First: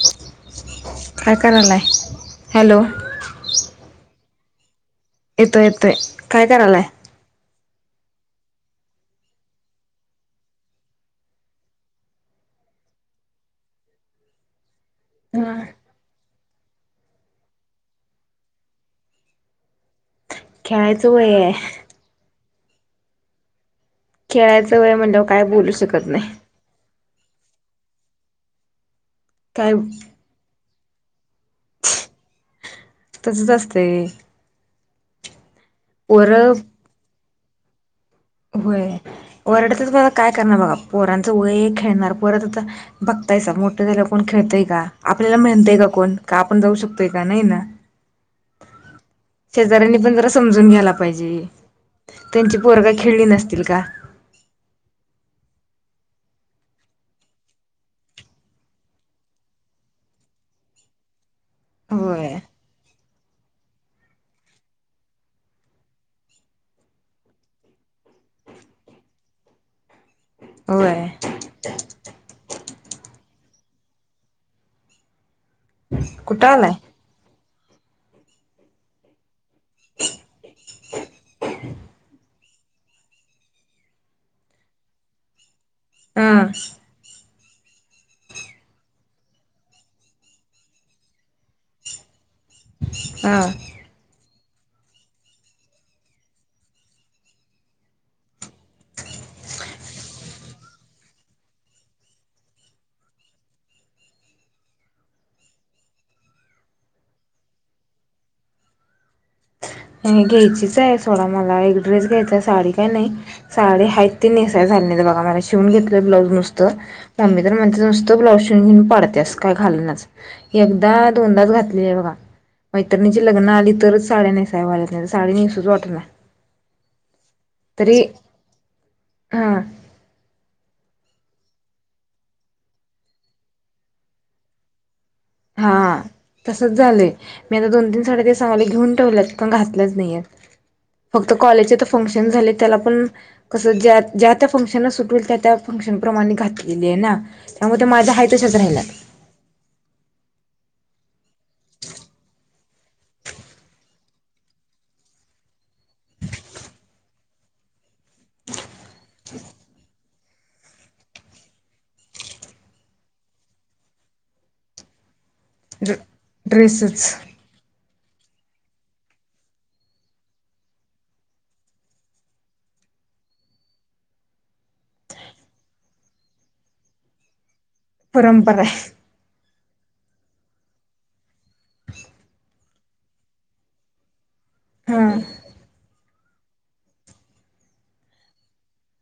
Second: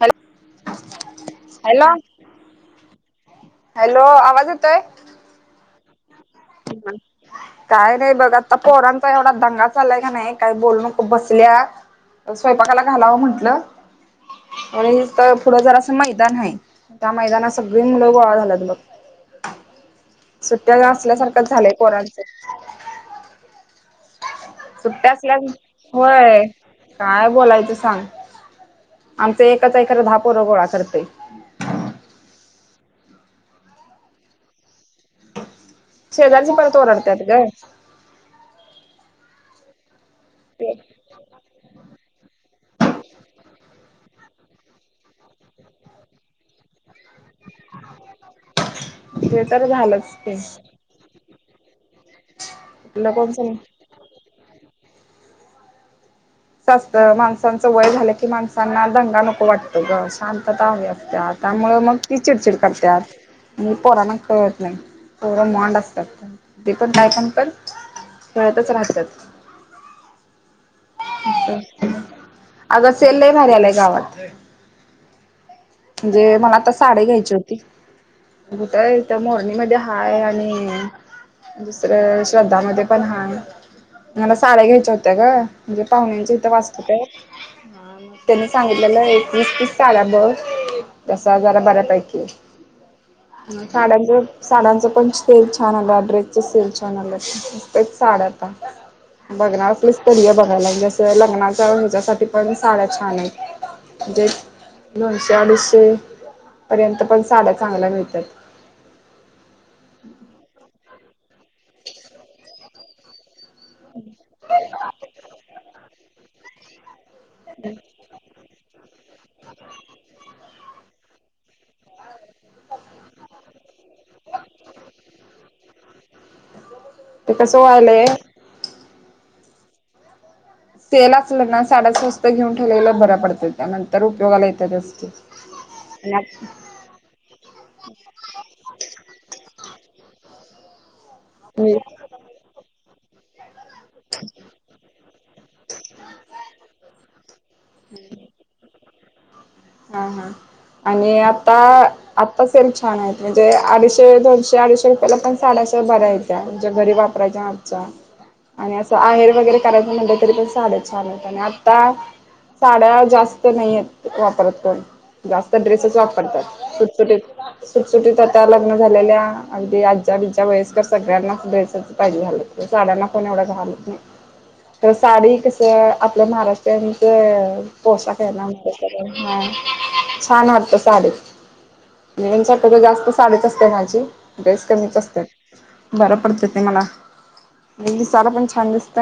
Hello कायकारलाय hello hello hello आवाज येतोय येतो येत ह काय नाही बघ आता पोरांचा एवढा दंगा चाललाय का नाही काही बोलण खू बसल्या स्वयंपाकाला घालावं म्हंटलं आणि तर हा पुढं जरा असं माहिित मैदान आहे त्या मैदानात सगळी मुलं गोळा झालात बघ सुट्ट्या खेळायचं वय असल्यासारखं आहे झालंय पोरांच खेळायचं वय सुट्ट्या म्हणल्यावर असल्या काय बोलू शकत नाही होय काय बोलायचं सांग आमचा काय एकाचा ए धापोर गोळा करतय. तसच असतंय. पोर शेजारचे पण त ओरडतात ग. होय. वरडतील - काय करणार बघा ते पोरांचं वयए खेळणार पोरत. [unintelligible] मोठं झालं कोण खेळतए का? आपल्याला म्हणतय का कोण? का आपण जाऊ शकतोय का नाही ना? तर शेजाऱ्यांनी झालंच पण जरा ते समजून घ्यायला पाहिजे. त्यांची पोरग- कुठलं खेळली कोण सम नसतील का? अस असत माणसांचं वय झालं की माणसांना दंगा नको वाटतो ग. शांतता हवी असते - त्यामुळे मग ती होय चिडचिड करत्यात. म पोरांना कळत नाही. पोरं वांड असतात. ते पण काही पण पण- खेळतच राहतात. होय. अग सेल्ल [unintelligible] गावात. म्हणजे कुठं मला आलाय आता साडी घ्यायचे होती- घुट आहे तर, मॉर्निगमध्ये हाय आणि दुसरं- श्रद्धामध्ये. पण हा मला साड्या घ्यायच्या होत्या ग, म्हणजे हा पाहुण्यांच्या इथे वाचत त्या- हा मग त्यांनी सांगितलेलं एक वीस तीस साड्या बघ. दस हजारा बऱ्यापैकी हा साड्या - साड्यांचा पण सेल छान आला. ड्रेसचा सेल छान आला. तेच साड्यात- बघणार आपली [unintelligible] लग्नाच्या ह्याच्यासाठी पण साड्या छान आहेत. म्हणजे- दोनशे अडीचशे पर्यंत पण साड्या चांगल्या मिळतात. घ्यायचीच आहे सोडा मला. एक ड्रेस घ्यायचा साडी काय नाही- साडी हायेच ती नेसाय झाली नाही बघा मला. शिवून घेतलं ब्लाउज नुसतं- मम्मी तर म्हणते, नुसतं ब्लाउज शिवून घेऊन पाडतेस काय घालनाच. एकदा- दोनदाच घातलीय बघा, नाहीतर म्हणजे लग्न आलं तरच - साड्या नेसाव्या [unintelligible] साडी नेसू च वाटना - ते कसं व्हायलंय? हा. सेल असलं ना, साड्या स्वस्त घेऊन ठेवलेला बऱ्या पडतात त्या. त्यानंतर उपयोगाला येतते. हा तसच झालंय. मी आता दोन तीन साड्या ते सांगले घेऊन ठेवल्यात पण - नाही. फक्त कॉलेजचे मी तर फंक्शन झाले त्याला पण- कस ज्या त्या फंक्शन सुट होत त्या त्या फंक्शन प्र्रमाणे घातलेली आहे ना? त्यामध्ये माझा [unintelligible] [unintelligible] हा हा. आणि आता? आता सेल छान आहेत. म्हणजे अडीचशे दोनशे अडीचशे रुपयाला पण साड्या- [unintelligible] घरी वापरायच्या आजचा. आणि असं आहेर वगैरे करायचं म्हणलं तरी पण साध्याच साड्या छान होत आणि आता- साड्या जास्त नाही आहेत वापरत. पण जास्त ड्रेसेस वापरतात ड्रेसच सुटसुटीत. सुटीत आता लग्न झालेल्या अगदी आज्याबीज्या वयस्कर सगळ्यांनाच ड्रेस च पाहिजे झालं. पण एवढ घालत नाही. तर साडी कसं आपलं महाराष्ट्रीयांचं - पोशाख आहे परंपरा म्हंटल. आहे म्ह छान वाटत साडी म्ह- तर जास्त साडीच असते माझी. ड्रेस कमीच हा असतोय. बर. डत ते मला. ते दिसायला पण छान दिसत-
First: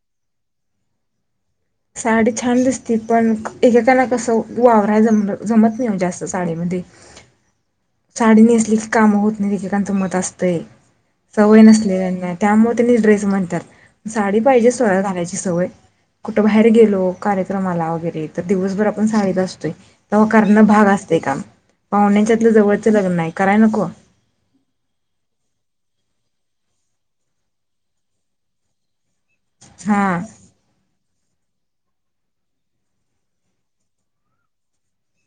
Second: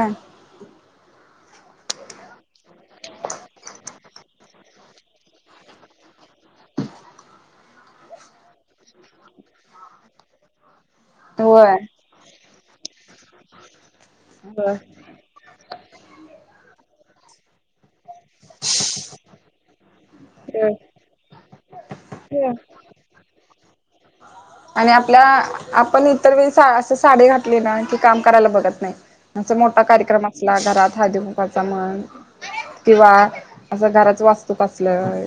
साडी छान दिसती. पण एकेकाला कसं वावराय जमत नाही जास्त साडीमध्ये. [unintelligible] साडी नेसली की कामं होत नाही, इतरांचं मत असतंय. सवय होय. नसलेल्याना- त्यामुळे त्यांनी ड्रेस म्हणतात. साडी पाहिजे होय सवय घालायची सवय कुठ- बाहेर गेलो कार्यक्रमाला वगैरे- तर दिवसभर आपण साडीत असतोय. तेव्हा करण भाग असतेय काम. पाहुण्याच्यातलं जवळ नाही कराय नको. आणि आपल्या, आपण इतर वेळी सा अस साडी घातली ना कि, काम करायला बघत नाही. अस मोठा हा कार्यक्रम असला घरात, हळहदीकुंकवाचा म्हण. किंवा असं घराच वास्तूक असल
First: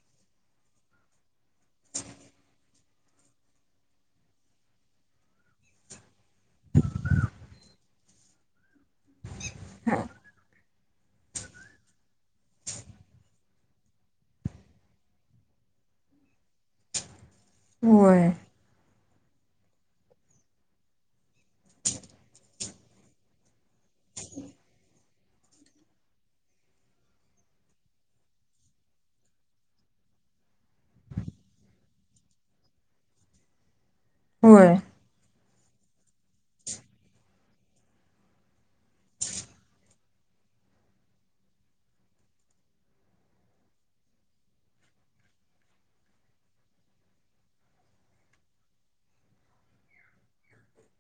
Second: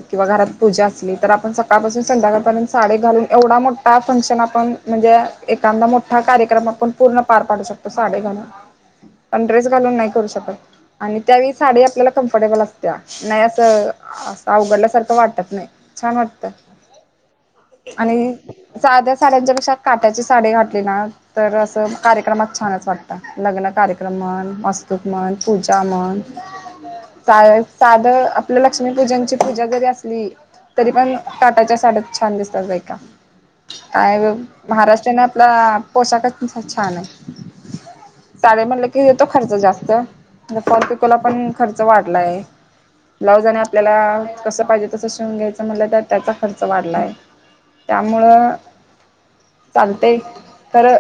किंवा घरात पूजा असली, तर आपण सकाळपासून संध्याकाळ पर्यंत साडी घालून एवढा मोठा ठा फंक्शन आपण म्हणजे एखादा मोठा कार्यक्रम, आपण पूर्ण पार पाडू शकतो साडी घालुन. पण ड्रेस घालून नाही करू शकत. आणि त्यावेळी साडी आपल्याला कम्फर्टेबल असत्या. नाही असं, असं अवघडल्यासारखं वाटत नाही. छान वाटत. आणि होय साध्या साड्यांच्यापेक्षा काट्याची साडी घातली ना, तर असं कार्यक्रमात छानच वाटतं. लग्नात. कार्यक्रम म्हण, वास्तूक म्हण, पूजा म्हण. सा साध आपल्या लक्ष्मी पूजनची पूजा जरी असली तरी पण काटाच्या साड्यात छान दिसतात बायका. काय होय महाराराष्ट्रीयना. पोशाखच तसा छानय. साडया म्हणलं की येतो खर्च जास्त, फॉल - पिकोला पण खर्च वाढलाय. ब्लाउज आणि आपल्याला कसं पाहिजे तसं, शिवून घ्यायचं म्हटलं तर, त्याचा खर्च वाढलाय. त्यामुळं चालतय खरं.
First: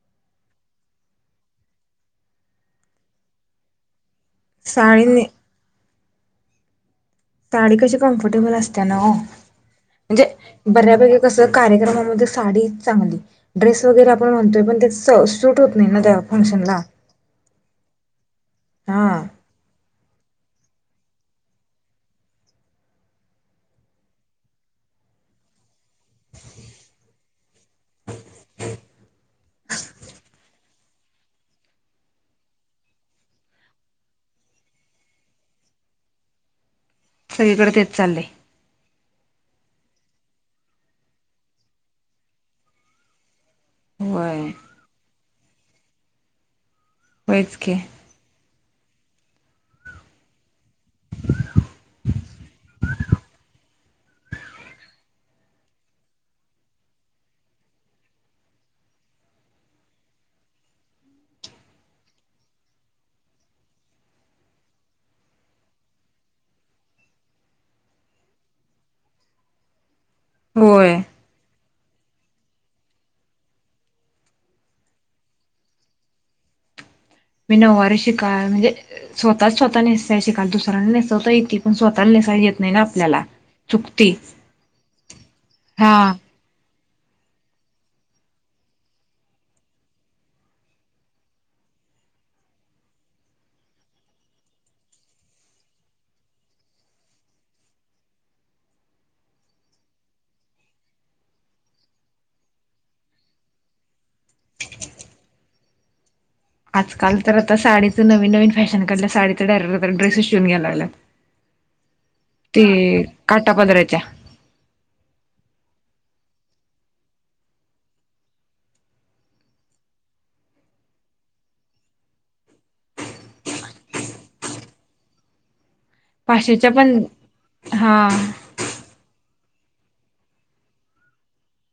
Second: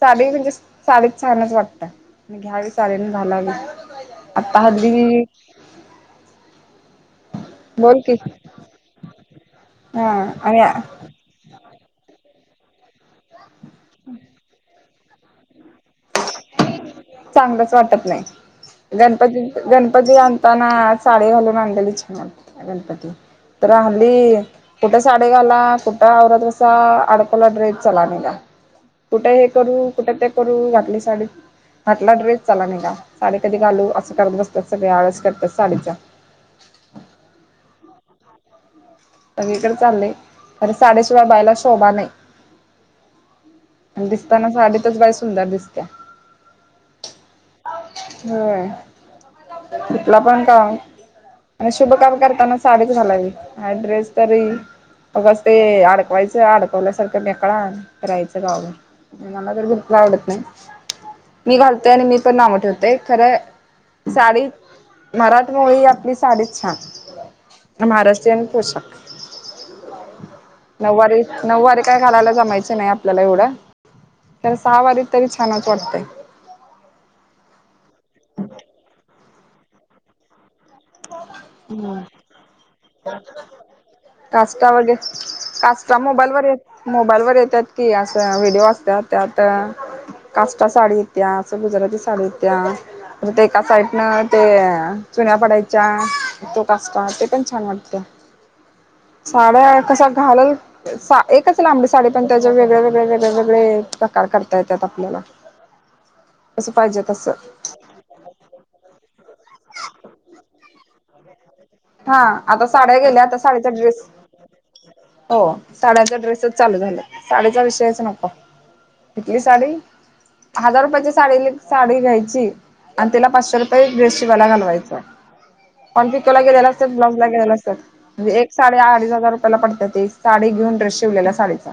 साडी म्हणजे, साडीत छानच वाटतय. घ्यावी साडी न घालावी. [unintelligible] आता [unintelligible] साडीने साडी कशी बोल की कम्फर्टेबल असतेया ना ओ. हा म्हणजे, आणि बऱ्यापैकी कस कार्यक्रमामध्ये साडी चांगली. ड्रेस वगैरे आपण म्हणतोय पण स शुट होत नाही ना त्या फंक्शनला [unintelligible] चांगलंच वाटत नाही. हा गणपतीत, गणपती आण ताना साडी घालून आणलेल, छान वाटत गणपती. तर हल्ली, कुठे साडी घाला? कुठ आवरत बसा. आडकला ड्रेस चला निघा. कुठ हे करू, कुठे ते करू [unintelligible] आणि साडी. हटला ड्रेस चला निघा. साडी कधी घालू? असं करत बसतात सगळे. आळस करत्यात साडीचा. [unintelligible] सगळीकड तेच चाललंय. सगळीकडे चाललंय. अरे साडेसोळा बायला शोभा नाही. होय दिसताना साडीतच बाई सुंदर दिसत्या. होयच की होय. [unintelligible] पण का आणि शुभ काम करताना साडीच घालावी. हा ड्रेस तरी उगच ते अडकवायचं, अडकवल्यासारखं मेकळा न फिरायचं गावभर. मला तर [unintelligible] आवडत नाही. मी घालते आणि मी पण नावं ठेवते. खरंय साडी, मराठमोळी आपली साडीच छान. महाराष्ट्रीयन पोशाख. होय नऊवारीत, नऊवारी काय घालायला जमायचं नाही, आपल्याला एवढं. तर सहावारीत तरी छानच वाटतय. मी नववारी शिका म्हणजे स्वतःच स्वतः नेसाय शिकालतो. दुस नेसवता येती. पण स्वतःला नेसायला येत नाही ना, आपल्याला. चुकती [unintelligible] काष्टा [unintelligible] हा काष्टा मोबाईलवर य मोबाईल वर येतात की, असं व्हिडिओ असतात त्यात काष्टा साडी येत्या, अस गुजराती साडी येत्या. ते एका साईडनं ते, चुन्या पडाय च्या तो काष्टा. ते पण छान वाटत. साड्या कश्या घालाल, सा एकच लांबडी साडी पण त्याच्या वेगळ्या, वेगळया, वेगळया, वेगळे प्रकार. करता येतात आपल्याला. कसं पाहिजे आजकाल तसं तर आता साडीचं नवीन नवीन फॅशन कडल्या साडी डर ड्रेसेस शिवून घ्यायला लागल्यात हा आता साड्या ते गेल्या आता साडचा काटापदराच्या ड्रेस हो साड्याचा ड्रेसच चालू झाला साडचा विषयच नको. तिथली साडी, हजार रुपयाची साडी साडी घ्यायची आणि त्याला पाचशे रुपये ड्रेस शिवाला घालवायच. पण पिकोला गेलेलं पाचशेच्या असत पण ब्लाउज ला गेले हा असत, एक साडे अडीच हजार पडतात साडी घेऊन ड्रेस शिवलेला साडीचा.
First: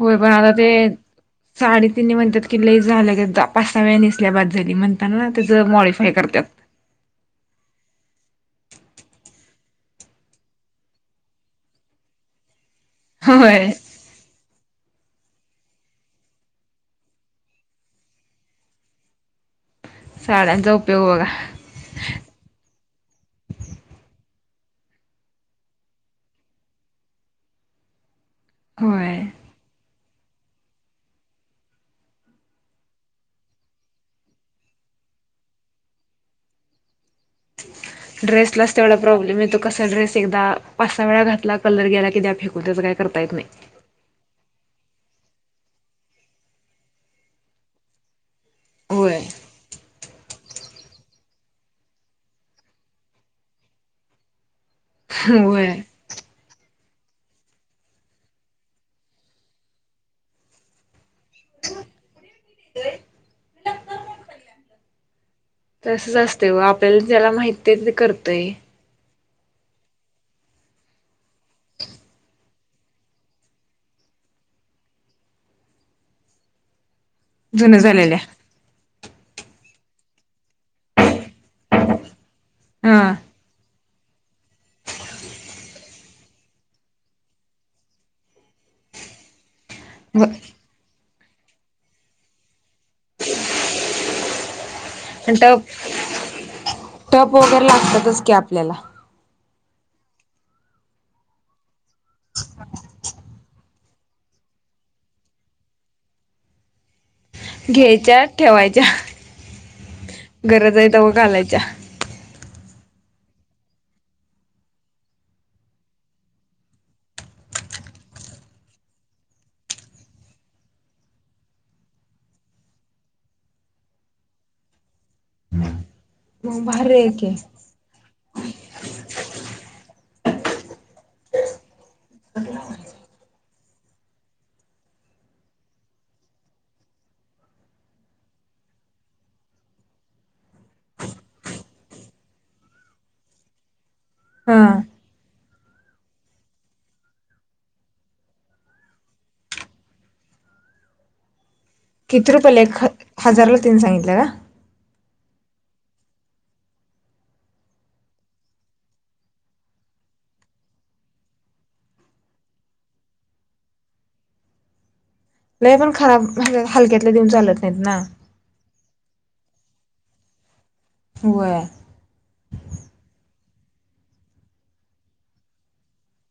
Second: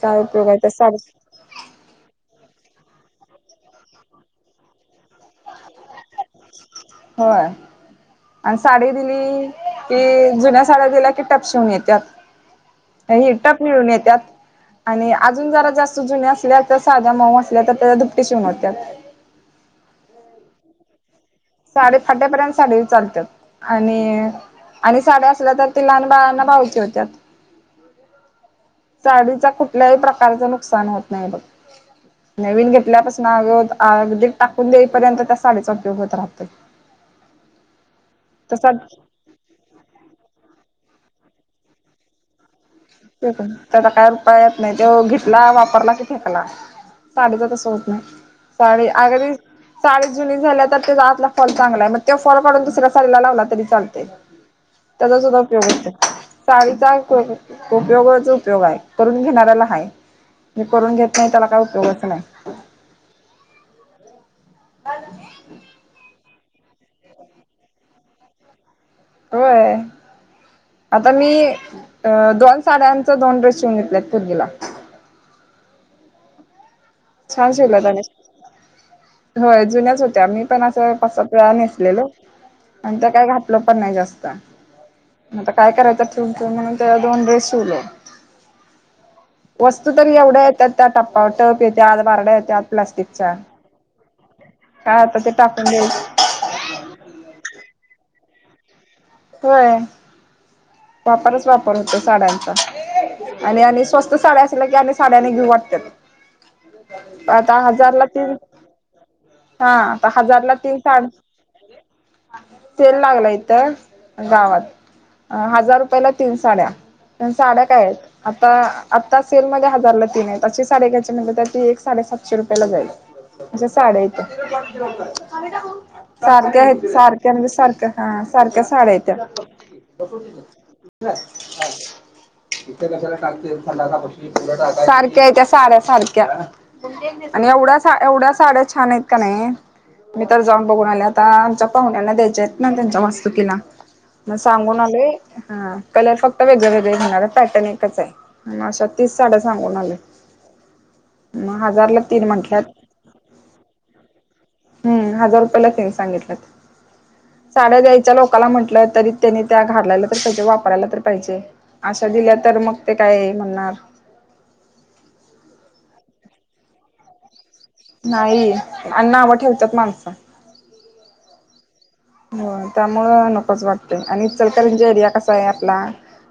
होय काय पण उपयोग आता आहे ते त्या साडी साडेतीनी म्हणतात की लई झालं [unintelligible] पासाव्या नेसल्या बाद झाली म्हणता ना त्याच मॉड होय आणि साडी दिली कि जुन्या साड्या दिल्या की टपशिवून येत्यात. हि टप होय मिळून येत्यात. आणि अजून जरा जास्त जुन्या असल्या तर साध्या मऊ असल्या तर त्याच्या दुपटी शिवूण होत्यात. [inaudible] साड्यांचा उपयोग बघा. साडी फाट्यापर्यंत साडी चालतात आणि आणि साड्या असल्या तर ती लहान बाळंना पाहुची होत्या. होय साडीच कुठल्याही प्रकारचं नुकसान होत नाही बघ. नवीन घेतल्यापासून अग अगदी टाकून देईपर्यंत त्या साडीचा उपयोग होत राहतो. [inaudible] ड्रेसलाच तेवढा प्रॉब्लेम येतो कसा ड्रेस एकदा पाच सहा वेळा घातला कलर गेला द्या फे ते आता काय उपाया नाही तो घेतला वापरला की फेकला साडीच तस होत नाही. साडी होय. अगदी साडी जुनी झाल्या तर त्या आतला फॉल चांगलाय मग तो फॉल काडून दुसऱ्या साडीला लावला तरी चालतय. त्याचा सुद्धा उपयोग होय असतय साचाडीचा उपयोगच उपयोग आहे करून घेणाऱ्याला हय. मी करून घेत नाही त्याला काय उपयोगच नाही. [unintelligible] तसच असते व आपल्याला ज्याला माहित ते करतय. होय. आता मी दोन साड्यांचा दोन ड्रेस शिवून घेतलेत पूर्वीला. छान जुन शिवल्यात आणि, झालेल्या होय. जुन्याच होत्या मी पण अस पाच सात वेळा नेसलेलो आणि त्या हा काय घातल पण नाही जास्त. आता काय करायचं ठेवून ठेवून म्हणून ते दोन ड्रेस शिवलो. [inaudible] वस्तू तर ब एवढ्या येतात त्या टप्पाटप येत्या बारड्या येत्या प्लास्टिकच्या. [unintelligible] आता ते आणि टप टाकून द्यायचं टप वगैरे लागतातच की आपल्याला. होय वापरच वापर होतो साड्यांचा. आणि आणि स्वस्त साड्या असल्या की आणि साड्याने घेऊ वाटत्यात. आता हजारला घ्यायच्या तीन ठेवायच्या हा आता हजारला तीन गरज आहे सा तवा घालायच्या. सेल लागला इथं, गावात हजार रुपयाला तीन साड्या. साड्या काय आहेत. आता आता सेलमध्येध्ये हजारला तीन आहेत. अशी साड्या घ्यायची म्हणल तर ती एक साड्या सातशे रुपयाला जाईल, आश्या साड्या सारख्या मग आहेत भारी आहे सारख्या की म्हणजे सारख्या हा सारख्या साड्या येत्यात. [unintelligible] इथे कचरा टाकते. सारख्या आहेत त्या साड्या सारख्या आणि एवढ्या एवढ्या साड्या छान आहेत का नाही. मी तर जाऊन बघून आले आता आमच्या पाहुण्यांना द्यायचे आहेत ना त्यांच्या वास्तुकीला हा चांगो नाल हा कलर फक्त वेगळे वेगळे घेणार पॅटर्न एकच आहे मग अशा तीच साड्या सांगून आले म हजारला तीन किती रुपयाला म्हख्यात एक हजारला तीन सांगितलं का? हम्म ह रुग साड्या द्यायच्या लोला म्हट तरी त्यानी त्या घाललायला तर पाहिजे वापरायला तर पाहिजे अशा दिल्या तर मग ते काय म्हणणार ह नाही पण खराब हलक्यातल्या देऊन चालत नाहीत ना. नाही आणि् नावं ठेवतात माणसं वर हो त्यामुळ नकोच वाटतय आणि सलकार्यांची आयडिया कसा आहे आपला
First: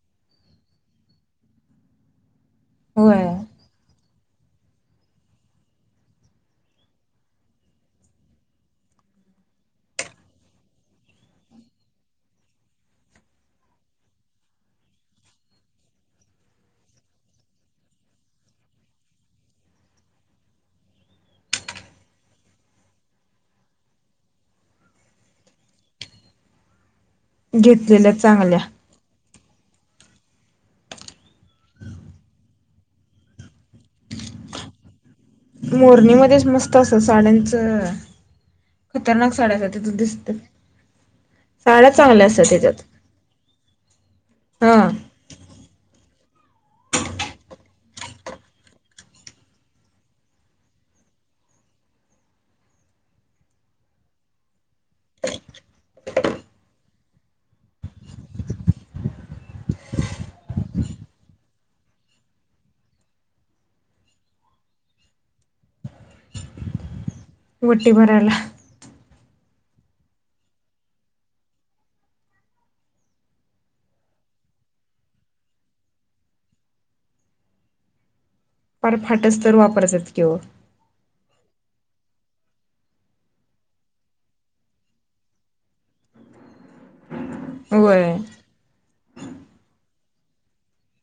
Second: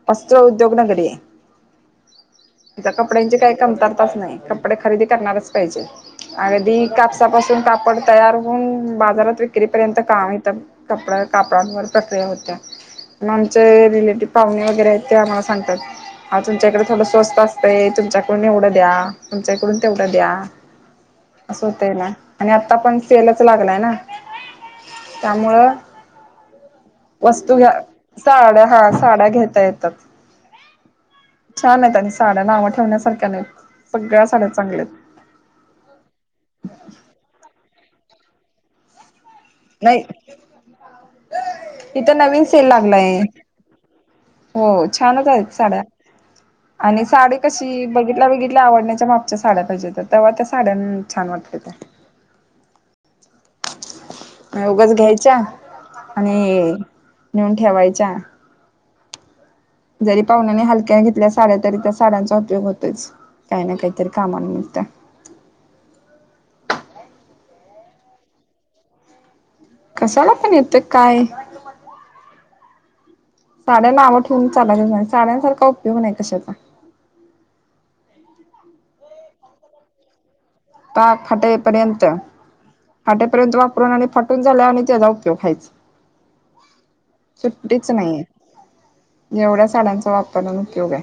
वस्त्र उद्योग नगरी आहे आ होय कपड्यांचे काय कमतात नाही कपडे खरेदी करणारच पाहिजे अदी कापसापासून कापड तयार होऊन बाजारात विक्रीपर्यंत काम येतं कपड्या कापडांवर प्रक्रिया होत्या मण आमचे रिलेटिव पाहुणे वगैरे आहेत ते आम्हाला सांगतात हा तुमच्याकडे थोडं स्वस्त असत तुमच्याकडून एवढं द्या तुमच्याकडून तेवढं द्या अस हो तेला आणि आता पण सेलच लागलाय ना वत घेतलेल्या घड चांगल्या. हाड्या घेत येतात छान आहेत आणि साड्या नाव ठेवण्यासारख्या नाही मोरणी मध्येच मस्त असत साड्यांचं खतरनाक साड्यासाठी त तू नाही दिसत इथं नवीन सेल लागलाय हो हा छानच आहेत साड्या ह आणि साडी कशी बघितल्या बघितल्या आवडण्याच्या मापच्या साड्या पाहिजेत तेव्हा त्या साड्या छान वाटते उगच घ्यायच्या आणि नेऊन ठेवायच्या जरी पाहुनाने हलक्याने घेतल्या साड्या तरी त्या साड्यांचा उपयोग होतच काही ना काहीतरी कामाला मिळत मोटी बराला कसाला पण येतं काय साड्या ना आवं ठेवून चालायच नाही साड्यांसारखा उपयोग नाही कशाचा फार फाटच तर वापरतात किं खाटेपर्यंत फाट्यापर्यंत वापरून आणि फाटून झाल्या आणि त्याचा उपयोग वायचा सुट्टीच होय नाहीये एवढ्या साड्यांचा वापरण उपयोग आहे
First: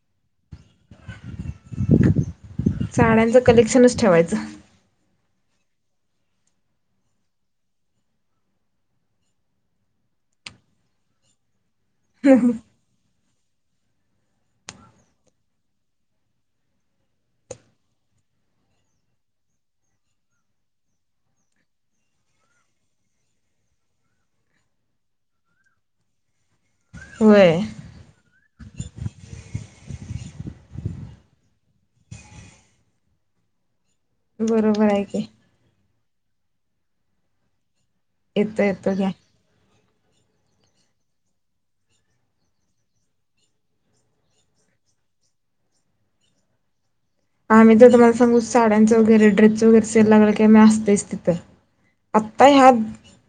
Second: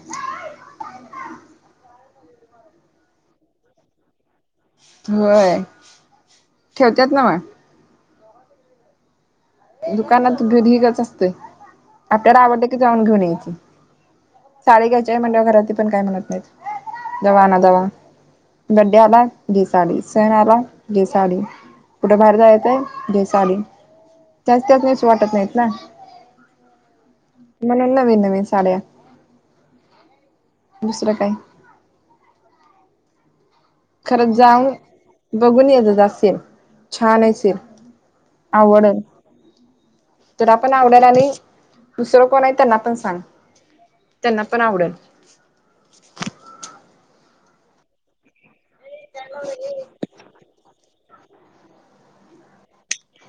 साड्यांच कलेक्शनच ठेवायचं होय ठेवतत ना म दुकानात भीिकच असते आपल्याला आवडत क जाऊन घेऊन यायची साडी घ्यायच्या आहे म्हणजे घरात पण काय म्हणत नाही जावा आनाजावा ग्डे्या आला जी साडी सहण आला जी साडी कुठे बाहेर जा येत आहे जे साडी त्यास्तत नस वाटत नाहीत ना होय म्हणून नवीन नवीन साड्या दुसरं काय खरंच जाऊन बरोबर आहे की बघून ये जा जा सेल छान अआहे सेल येतो येतो का तर आपण आवडल आणि दुसरं कोण आहे त्यांना पण सांग त्यांना पण आवडेल आम्ही तर तुम्हाला सांगू साड्यांच वगरे डैससं वगैरेय लागल की आम्ही असच आता ह्या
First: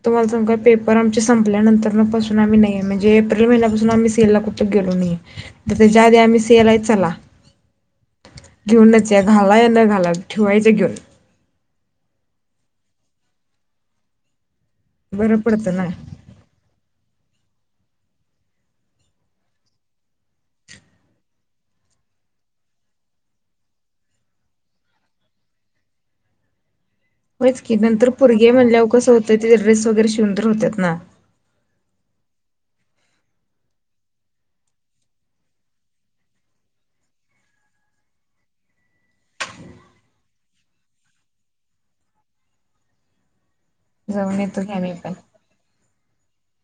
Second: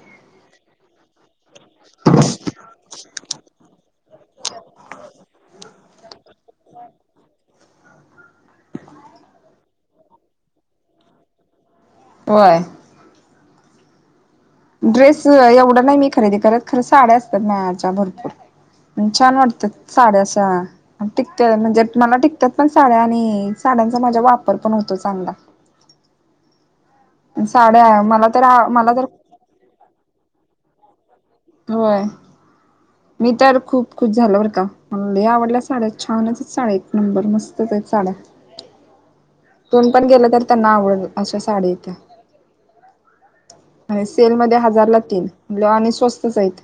तुम्हाला स पेपर आमचे सं संपल्यानंतर म्हणजे एप्रिल महिन्यापासून आम्ही सेलला कुठे गेलो नाही त्या आधी आ सेल आहे चला. [unintelligible] घेऊनच या घाला या न घाला ठेवायचं घेऊन. व्हय. ड्रेस बरं पडतं ना एवढं नाही मी खरेदी करत खरं साड्या असतात मच्या भरपूर छान वाटतात साड्याा टिकत म्हणजे मला टिकतात पण साड्या आणि साड्याचा माा वापर पण होतो चांगला. होत की साड्या नंतर मला तर पुरगे मल्ल्याव मला तर कसं होतं तिथे ड्रेस वगैरे शिवंदर होतात ना. होय. मी त्यावर खूप खुश झालवरर का म हे आवडल्या साड्यात छानच साड्या एक नंबर मस्त त्याच [unintelligible] तण पण गेलं तर त्यांना आवडल अशा साडी इथे. आणि सेल जाऊन मध्ये येतो की हजार आम्ही ला पण तीन म्ह आणि स्वस्तच आहेत.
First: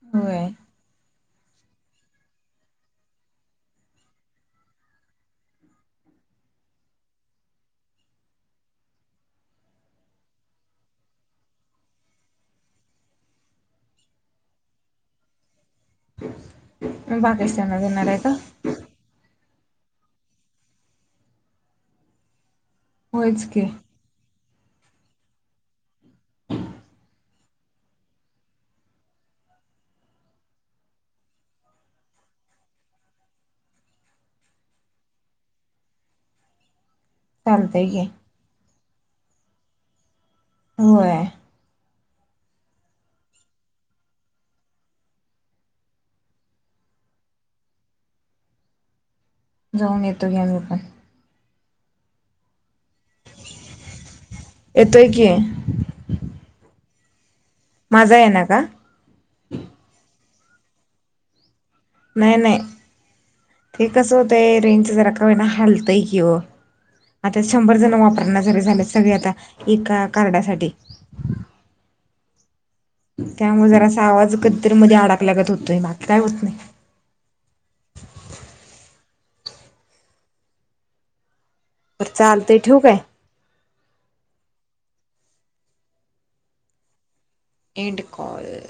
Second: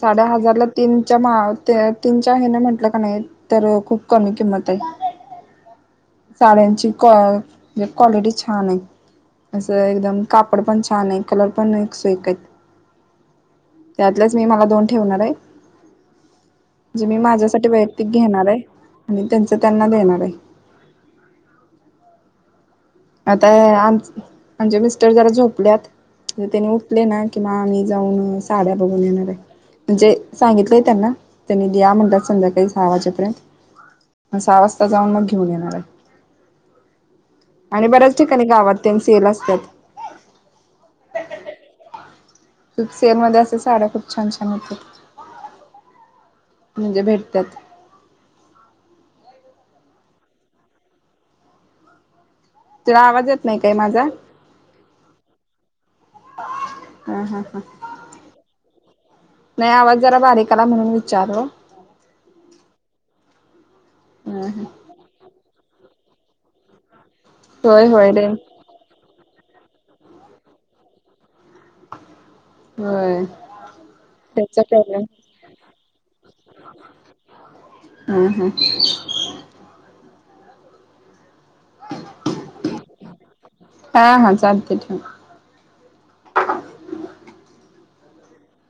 साडे होय हजार ला तीनच्या मा तीन च हे ना म्हंटलं का नाही तर खूप कमी किंमत आहे. साड्यांची क क्वालिटी छान आहे. असं एकदम कापड पण छान आहे कलर पण सोयकत त्यातलेच मी मला दोन ठेवणार आहे. म्हणजे मी माझ्यासाठी पाकिस्तानला जाणार वैयक्तिक का घेणार आहे आणि त्यां ते त्यांना देणार आहे. होयच आता की आम आमजे मिस्टर जरा झोपल्यात त्यानी उठले ना कि म आम्ही जाऊन साड्या बघून येणार आहे. म्हणजे सांगितलंय त्यांना त्यांनी ल म्हणतात संध्याकाळी सहा वाजेपर्यंत सहा वाजता जाऊन मग घेऊन येणार आहे. आणि चालतंय की बऱ्याच ठिकाणी गावात त्यांचे सेल असत्यात. होय. तप सेल मध्ये असे साड्या खूप छान छान येतात. म्हणजे भेटतात. जाऊन येतो घी आम्ही पण तुला आवाज येत नाही काय माझा. येतोय की हा ह ह माझा आहे ना का नाही आवाज जरा बारीक आला म्हणून विचार नाही नाही हे कसं होत ह रेंजच जरा कावे ना हल कि आता शंभर होय जण होय रे वापर जर झाले सगळे आता एका कार्डासाठी होय त्यामुळे जरासा आवाज त्याचा कधीतरी मध्ये प्रॉब्लेम आडकल्यागत होतोय बाकी काय होत नाही. हम्म हम्म. चालतंय ठेवू काय? हा हा चालतंय ठेव एंड कॉल